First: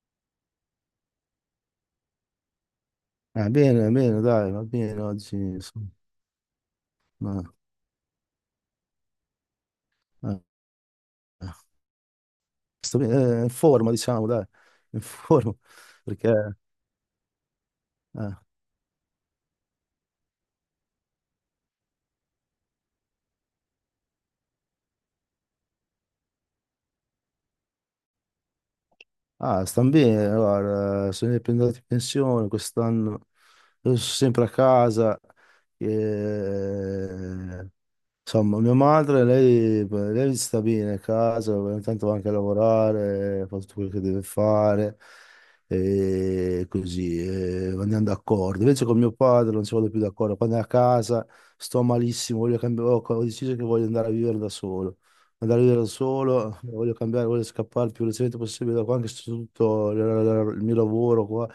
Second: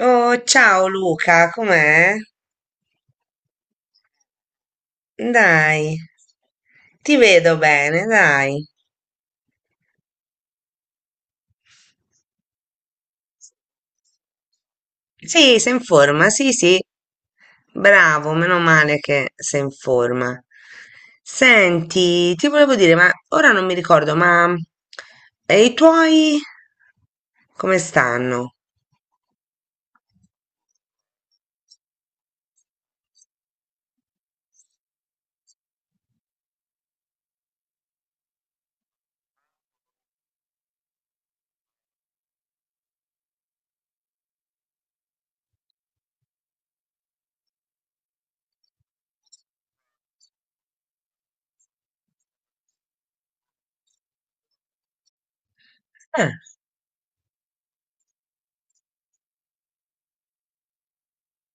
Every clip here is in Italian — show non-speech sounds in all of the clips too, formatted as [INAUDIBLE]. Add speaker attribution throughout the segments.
Speaker 1: Oh, ciao Luca, com'è?
Speaker 2: Bene, bene, dai, va bene oggi,
Speaker 1: Dai,
Speaker 2: insomma.
Speaker 1: ti vedo bene, dai.
Speaker 2: eh, eh, Sto bene, in forma, diciamo, dai, in forma.
Speaker 1: Sì, sei in
Speaker 2: [LAUGHS]
Speaker 1: forma, sì,
Speaker 2: perché,
Speaker 1: sì. Bravo,
Speaker 2: eh,
Speaker 1: meno male che sei in forma. Senti, ti volevo dire, ma ora non mi ricordo, ma e i tuoi come stanno?
Speaker 2: ah, stanno bene, guarda, sono andato in pensione quest'anno, io sono sempre a casa, eh, insomma, mia madre, lei sta bene a casa, ogni tanto va anche a lavorare, fa tutto quello che deve fare, e così, e andiamo d'accordo. Invece con mio padre non ci vado più d'accordo, quando è a casa sto malissimo, voglio cambiare, ho deciso che voglio andare a vivere da solo. Andare a vivere da
Speaker 1: Eh.
Speaker 2: solo, voglio cambiare, voglio scappare il più velocemente possibile da qua, anche se tutto il mio lavoro qua,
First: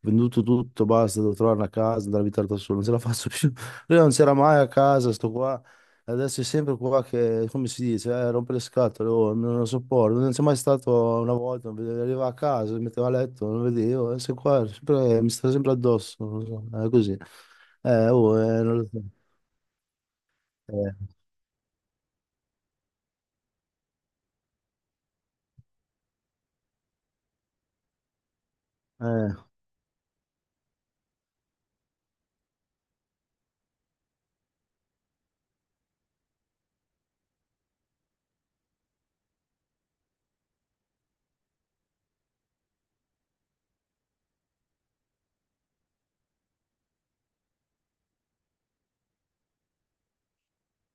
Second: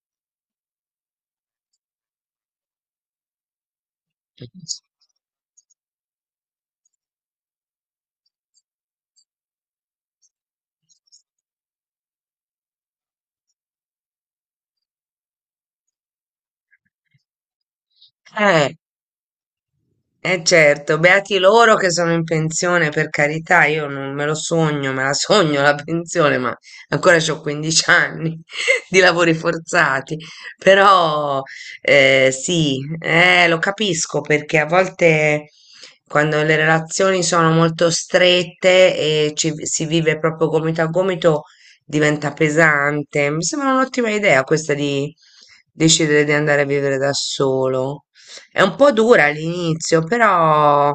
Speaker 2: venduto tutto, basta, devo trovare una casa, andare a abitare da solo, non ce la faccio più. Lui non c'era mai a casa, sto qua. Adesso è sempre qua che, come si dice, rompe le scatole, oh, non lo sopporto. Non c'è mai stato una volta, non arrivava a casa, mi metteva a letto, non vedevo, adesso è qua, mi sta sempre addosso, non lo so, è così. Oh,
Speaker 1: Eh.
Speaker 2: Non lo so.
Speaker 1: Eh, certo,
Speaker 2: Eh,
Speaker 1: beati loro che sono in pensione, per carità, io non me lo sogno, me la sogno la pensione, ma ancora ho 15 anni [LAUGHS] di lavori
Speaker 2: eh.
Speaker 1: forzati. Però sì, lo capisco perché a volte quando le relazioni sono molto strette e si vive proprio gomito a gomito diventa pesante. Mi sembra un'ottima idea questa di decidere di andare a vivere da solo. È un po' dura all'inizio, però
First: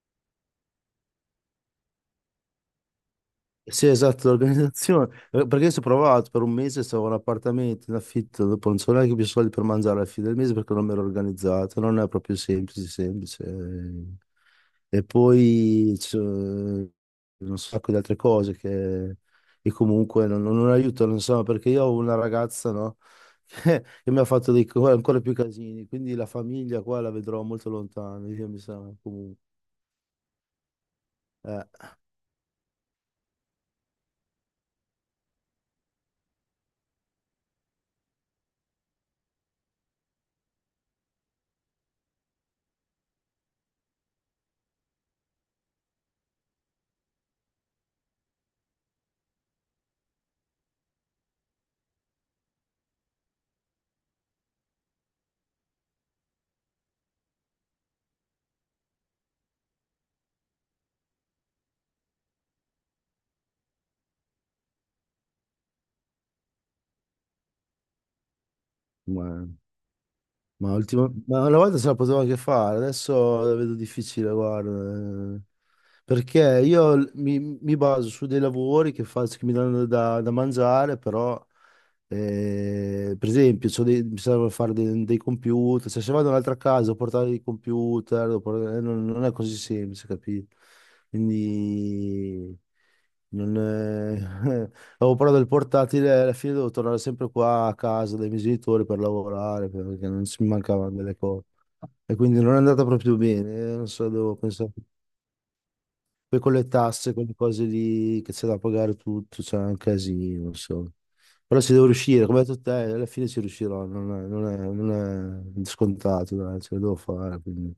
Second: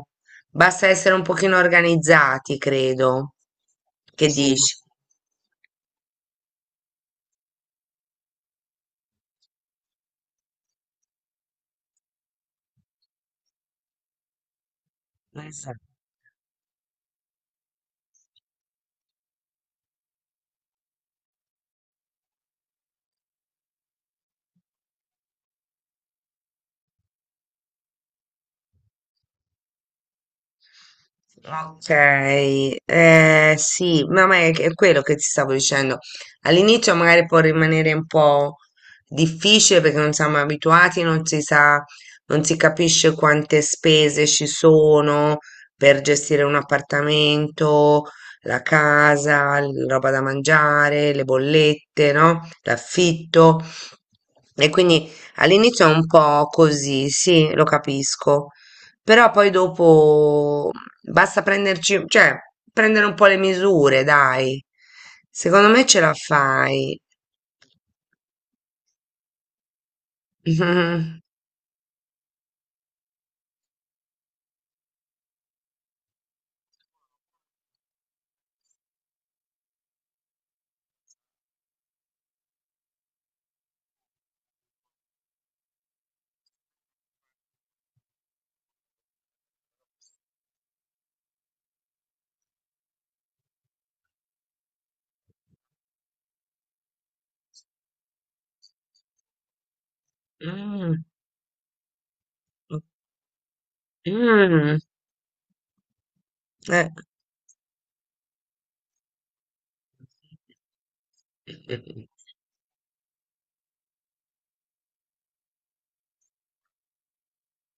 Speaker 1: basta essere un pochino organizzati, credo.
Speaker 2: Sì,
Speaker 1: Che
Speaker 2: esatto,
Speaker 1: sì, dici?
Speaker 2: l'organizzazione. Perché se ho provato per un mese, stavo in appartamento, in affitto, dopo non so neanche più soldi per mangiare alla fine del mese perché non mi ero organizzato, non è proprio semplice, semplice. E
Speaker 1: Eh sì.
Speaker 2: poi c'è un sacco di altre cose che comunque non aiutano, insomma, perché io ho una ragazza, no? [LAUGHS] Che, mi ha fatto ancora più casini, quindi la famiglia qua la vedrò molto lontano, io mi sa comunque.
Speaker 1: Ok, sì, ma è quello che ti stavo dicendo. All'inizio magari può rimanere un po' difficile perché non siamo abituati, non si sa, non si capisce quante spese ci sono per gestire un appartamento, la casa, roba da mangiare, le bollette, no? L'affitto. E quindi all'inizio è un po' così, sì, lo capisco. Però poi dopo basta prenderci, cioè, prendere un po' le misure, dai. Secondo me ce la fai.
Speaker 2: Eh, Ma,
Speaker 1: [LAUGHS]
Speaker 2: ma una volta se la potevo anche fare, adesso la vedo difficile, guarda. Eh. Perché io mi baso su dei lavori che faccio, che mi danno da mangiare, però, per esempio, mi serve fare dei computer, cioè se vado in un'altra casa devo portare dei computer, devo portare, non è così semplice, capito? Quindi, non è... [LAUGHS] Avevo però del portatile, alla fine devo tornare sempre qua a casa dai miei genitori per lavorare, perché non si mi
Speaker 1: Mm.
Speaker 2: mancavano
Speaker 1: Mm.
Speaker 2: delle cose. E quindi non è andata proprio bene, non so, devo pensare.
Speaker 1: Mm.
Speaker 2: Poi con le
Speaker 1: Eh.
Speaker 2: tasse, con le cose lì che c'è da pagare tutto, c'è un casino, non so. Però ci devo riuscire, come hai detto te, alla fine ci riuscirò, non è scontato, dai, ce la devo fare, quindi.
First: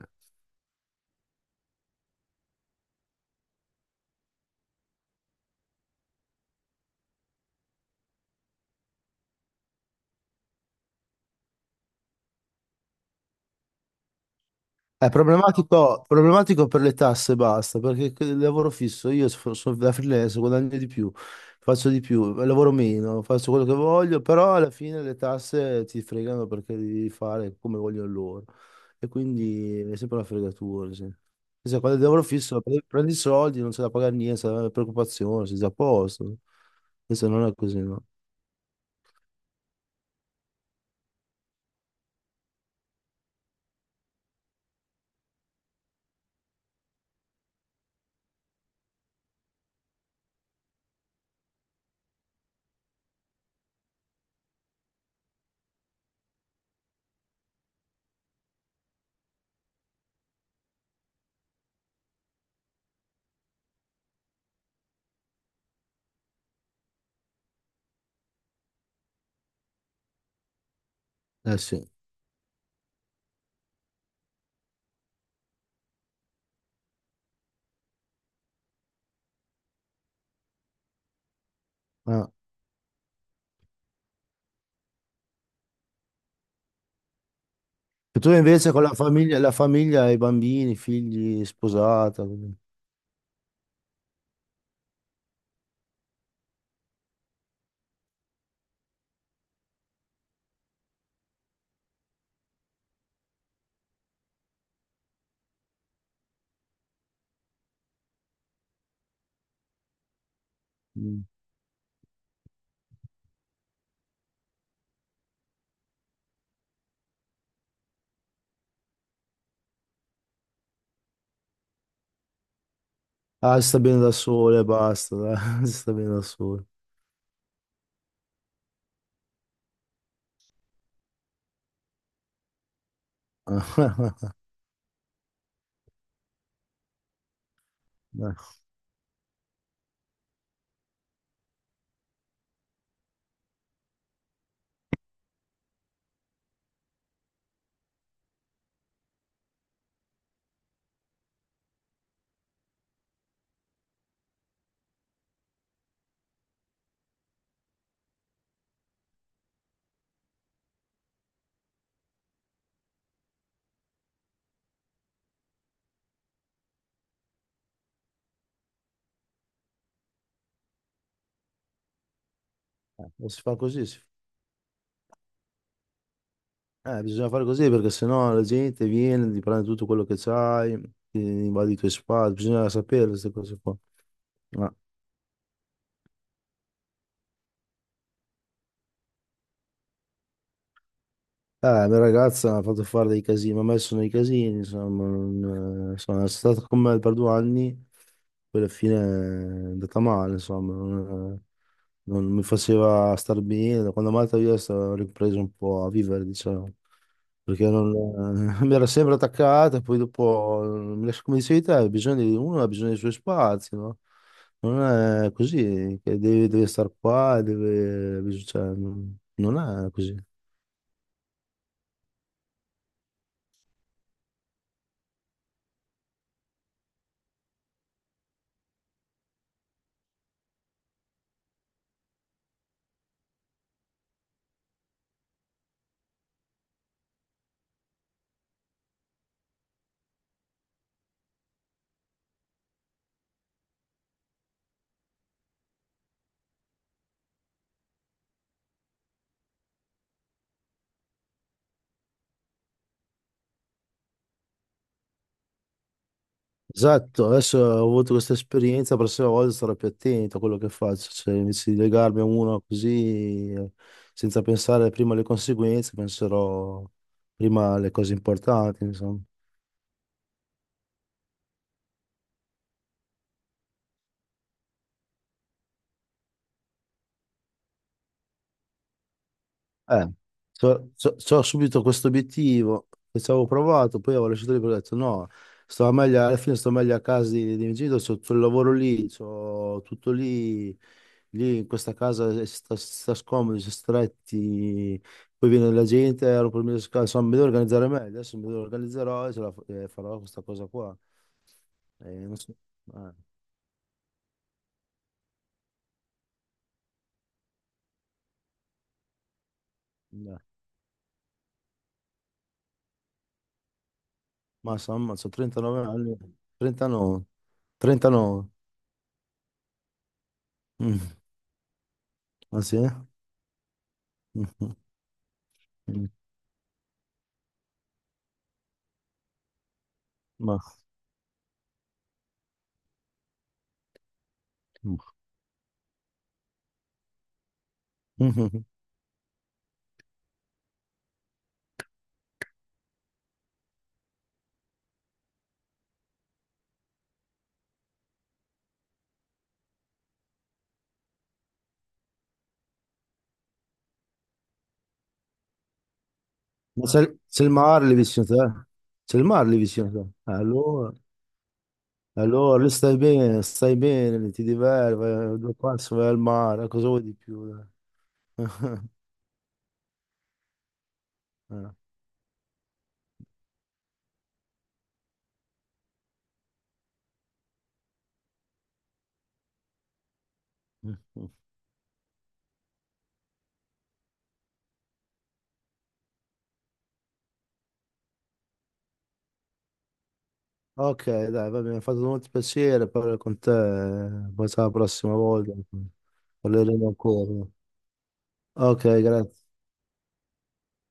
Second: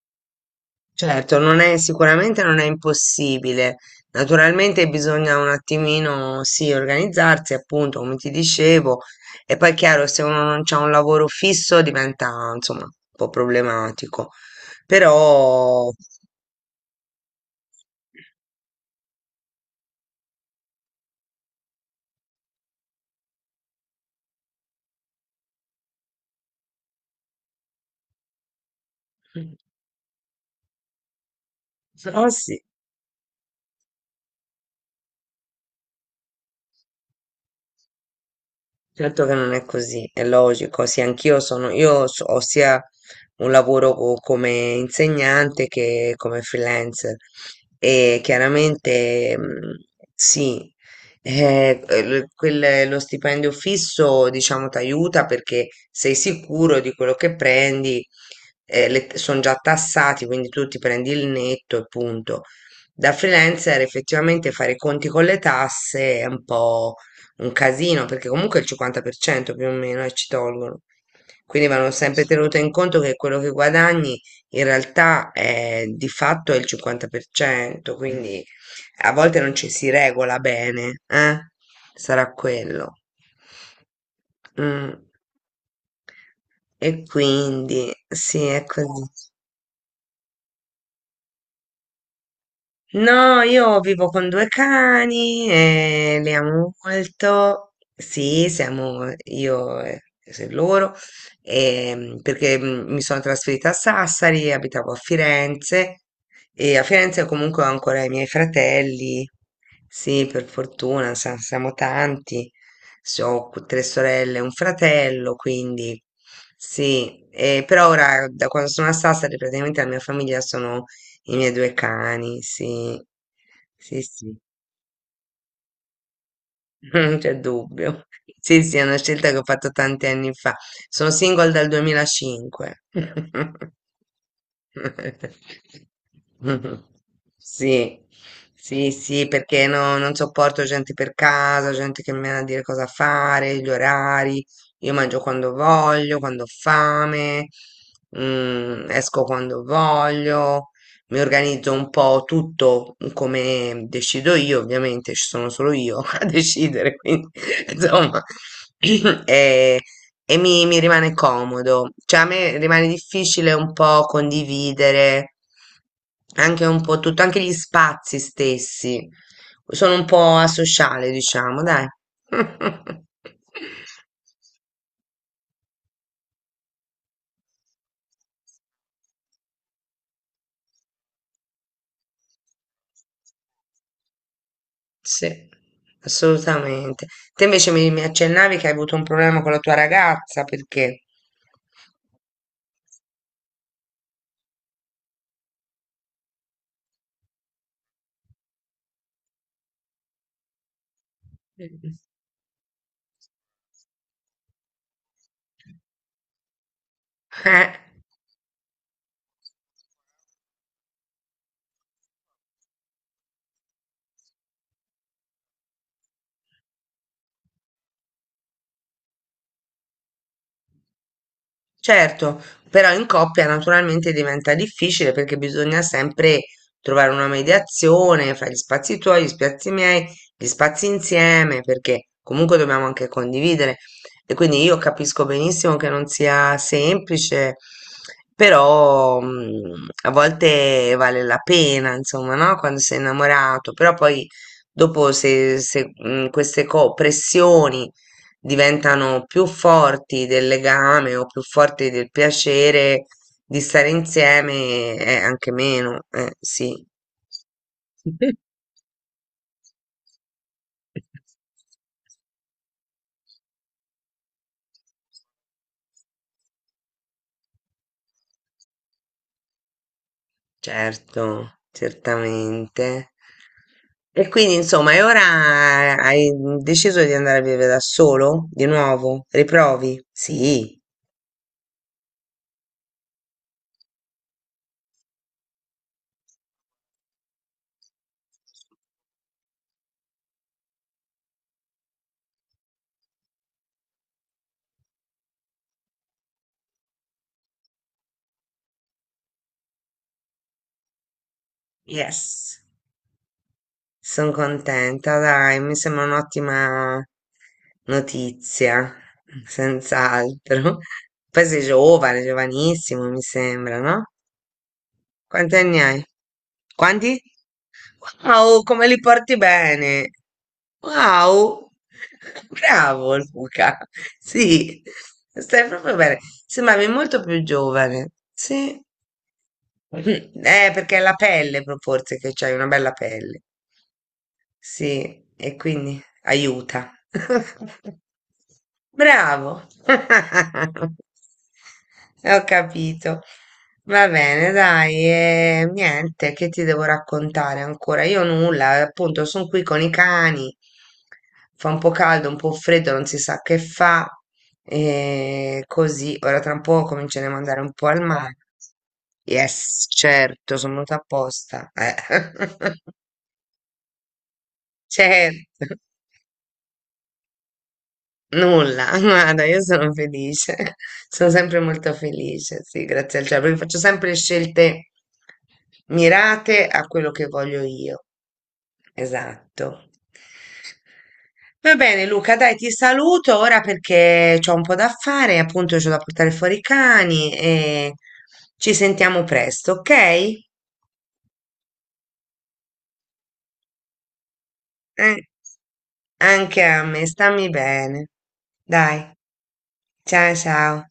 Speaker 1: Certo, non è, sicuramente non è impossibile. Naturalmente bisogna un attimino, sì, organizzarsi, appunto, come ti dicevo. E poi è chiaro, se uno non ha un lavoro fisso diventa, insomma, un po' problematico.
Speaker 2: È
Speaker 1: Però...
Speaker 2: problematico, problematico per le tasse, basta, perché il lavoro fisso, io sono da freelance, guadagno di più, faccio di più, lavoro meno, faccio quello che voglio, però alla fine le tasse ti fregano perché devi fare come vogliono loro. E quindi è sempre una fregatura. Sì. Cioè, quando il lavoro
Speaker 1: Però sì,
Speaker 2: fisso prendi i soldi, non c'è da pagare niente, non c'è preoccupazione, sei già a posto. Invece non è così, no?
Speaker 1: certo che non è così, è logico. Sì, anch'io sono, ho sia un lavoro come insegnante che come freelancer e chiaramente sì, lo stipendio fisso, diciamo, ti aiuta perché sei sicuro di quello che prendi, sono già tassati, quindi tu ti prendi il netto e punto. Da freelancer effettivamente fare i conti con le tasse è un po' un casino, perché comunque il 50% più o meno, ci tolgono.
Speaker 2: Eh
Speaker 1: Quindi vanno
Speaker 2: sì.
Speaker 1: sempre, sì, tenuto in conto che quello che guadagni in realtà è, di fatto è il 50%, quindi a volte non ci si regola bene, eh? Sarà
Speaker 2: Ah.
Speaker 1: quello. Mm. E quindi
Speaker 2: E tu
Speaker 1: sì, è
Speaker 2: invece con
Speaker 1: così.
Speaker 2: la famiglia, i bambini, i figli, sposata.
Speaker 1: No, io vivo con due cani e li amo molto. Sì, siamo io e loro, perché mi sono trasferita a Sassari, abitavo a Firenze e a Firenze comunque ho ancora i miei fratelli. Sì, per fortuna, siamo tanti. Ho tre sorelle e un fratello, quindi sì, però ora da quando sono a Sassari praticamente la mia famiglia i miei due cani, sì,
Speaker 2: Ah, si sta bene
Speaker 1: sì,
Speaker 2: da
Speaker 1: sì,
Speaker 2: sole, basta, dai, [LAUGHS] si sta bene da sole.
Speaker 1: [LAUGHS] non c'è dubbio. Sì, sì, è una scelta che ho fatto tanti anni fa. Sono single dal 2005. [LAUGHS]
Speaker 2: [LAUGHS]
Speaker 1: Sì, sì, sì, perché non sopporto gente per casa, gente che mi viene a dire cosa fare, gli orari. Io mangio quando voglio, quando ho fame, esco quando voglio, mi organizzo un po' tutto come decido io, ovviamente ci sono solo io [LAUGHS] a decidere, quindi [LAUGHS] insomma, [CLEARS THROAT] e, e mi rimane comodo. Cioè a me rimane difficile un po' condividere anche un po' tutto, anche gli spazi stessi. Sono un po' asociale, diciamo, dai. [LAUGHS]
Speaker 2: Non si fa così, bisogna fare così perché sennò la gente viene, ti prende tutto quello che c'hai, ti invade i tuoi spazi, bisogna sapere queste cose qua. Ah.
Speaker 1: Sì, assolutamente. Te invece mi accennavi che hai avuto un problema con la tua ragazza, perché?
Speaker 2: La mia ragazza mi ha fatto fare dei casini, mi ha messo nei casini, insomma, non, insomma, è stata con me per 2 anni, poi alla fine è andata male, insomma,
Speaker 1: Mm.
Speaker 2: non mi faceva star bene, quando è andata via ho ripreso un po' a vivere, diciamo, perché
Speaker 1: Eh?
Speaker 2: non, [LAUGHS] mi era sempre attaccata, poi dopo, come dicevi te, ha bisogno di, uno ha bisogno dei suoi spazi, no? Non è così, che deve stare qua, cioè, non è così.
Speaker 1: Certo, però in coppia naturalmente diventa difficile perché bisogna sempre trovare una mediazione fra gli spazi tuoi, gli spazi miei, gli spazi insieme, perché comunque dobbiamo anche condividere. E quindi io capisco benissimo che non sia semplice, però a volte vale la pena, insomma, no? Quando sei innamorato, però poi dopo se, se, queste pressioni diventano più forti del legame o più forti del piacere di stare insieme è anche meno, sì,
Speaker 2: Esatto, adesso ho avuto questa
Speaker 1: [LAUGHS]
Speaker 2: esperienza, la prossima volta sarò più attento a quello che faccio, cioè invece di legarmi a uno così senza pensare prima alle conseguenze, penserò prima alle cose importanti, insomma.
Speaker 1: certo, certamente. E quindi, insomma, e ora hai deciso di andare a vivere da solo? Di nuovo? Riprovi?
Speaker 2: Eh,
Speaker 1: Sì.
Speaker 2: so subito questo obiettivo che ci avevo provato, poi avevo lasciato lì perché ho detto no, stavo meglio, alla fine sto meglio a casa di miei genitori, c'ho tutto il lavoro lì, c'ho tutto lì, lì in questa casa si sta scomodi, si è stretti, poi viene la gente, ero per me, insomma, mi devo organizzare meglio, adesso mi devo organizzerò e, e farò questa cosa qua. Non so,
Speaker 1: Yes.
Speaker 2: eh,
Speaker 1: Son contenta, dai, mi sembra un'ottima notizia,
Speaker 2: no.
Speaker 1: senz'altro. [LAUGHS] Poi sei giovane, giovanissimo, mi sembra, no?
Speaker 2: Ma insomma, ho
Speaker 1: Quanti anni
Speaker 2: 39
Speaker 1: hai?
Speaker 2: anni.
Speaker 1: Quanti?
Speaker 2: 39.
Speaker 1: Wow,
Speaker 2: 39.
Speaker 1: come li porti bene!
Speaker 2: Mm,
Speaker 1: Wow! [LAUGHS]
Speaker 2: ah sì?
Speaker 1: Bravo Luca!
Speaker 2: Mm. [LAUGHS]
Speaker 1: Sì, stai proprio
Speaker 2: Mm.
Speaker 1: bene. Sembravi molto più giovane. Sì. Mm.
Speaker 2: Ma,
Speaker 1: Perché è la pelle, proprio, forse, che c'hai una bella pelle. Sì, e quindi aiuta. [LAUGHS] Bravo. [LAUGHS] Ho capito. Va bene, dai, e niente, che ti devo raccontare ancora? Io nulla, appunto, sono qui con i cani. Fa un po' caldo, un po' freddo, non si sa che fa. E così, ora tra un po'
Speaker 2: ma
Speaker 1: comincio a
Speaker 2: sei il
Speaker 1: mandare un
Speaker 2: mare
Speaker 1: po'
Speaker 2: lì
Speaker 1: al
Speaker 2: vicino a
Speaker 1: mare.
Speaker 2: te? C'è il mare lì
Speaker 1: Yes,
Speaker 2: vicino a te?
Speaker 1: certo, sono
Speaker 2: Allora,
Speaker 1: venuta apposta.
Speaker 2: allora lì stai bene, lì ti
Speaker 1: [LAUGHS]
Speaker 2: diverti, vai, due
Speaker 1: Certo.
Speaker 2: passi, vai al mare, cosa vuoi di più, dai?
Speaker 1: Nulla,
Speaker 2: [LAUGHS]
Speaker 1: [LAUGHS] guarda, io sono felice, [LAUGHS] sono sempre
Speaker 2: Eh.
Speaker 1: molto felice, sì, grazie al cielo, perché faccio sempre scelte mirate a quello che voglio io. Esatto. Va bene, Luca, dai, ti saluto ora perché ho un po' da fare, appunto, c'ho da portare fuori i cani e ci sentiamo presto, ok?
Speaker 2: Ok, dai, va bene, mi ha fatto molto piacere parlare con te, poi sarà la prossima
Speaker 1: Eh,
Speaker 2: volta,
Speaker 1: anche a
Speaker 2: parleremo
Speaker 1: me,
Speaker 2: ancora.
Speaker 1: stammi bene.
Speaker 2: Ok,
Speaker 1: Dai,
Speaker 2: grazie.
Speaker 1: ciao ciao.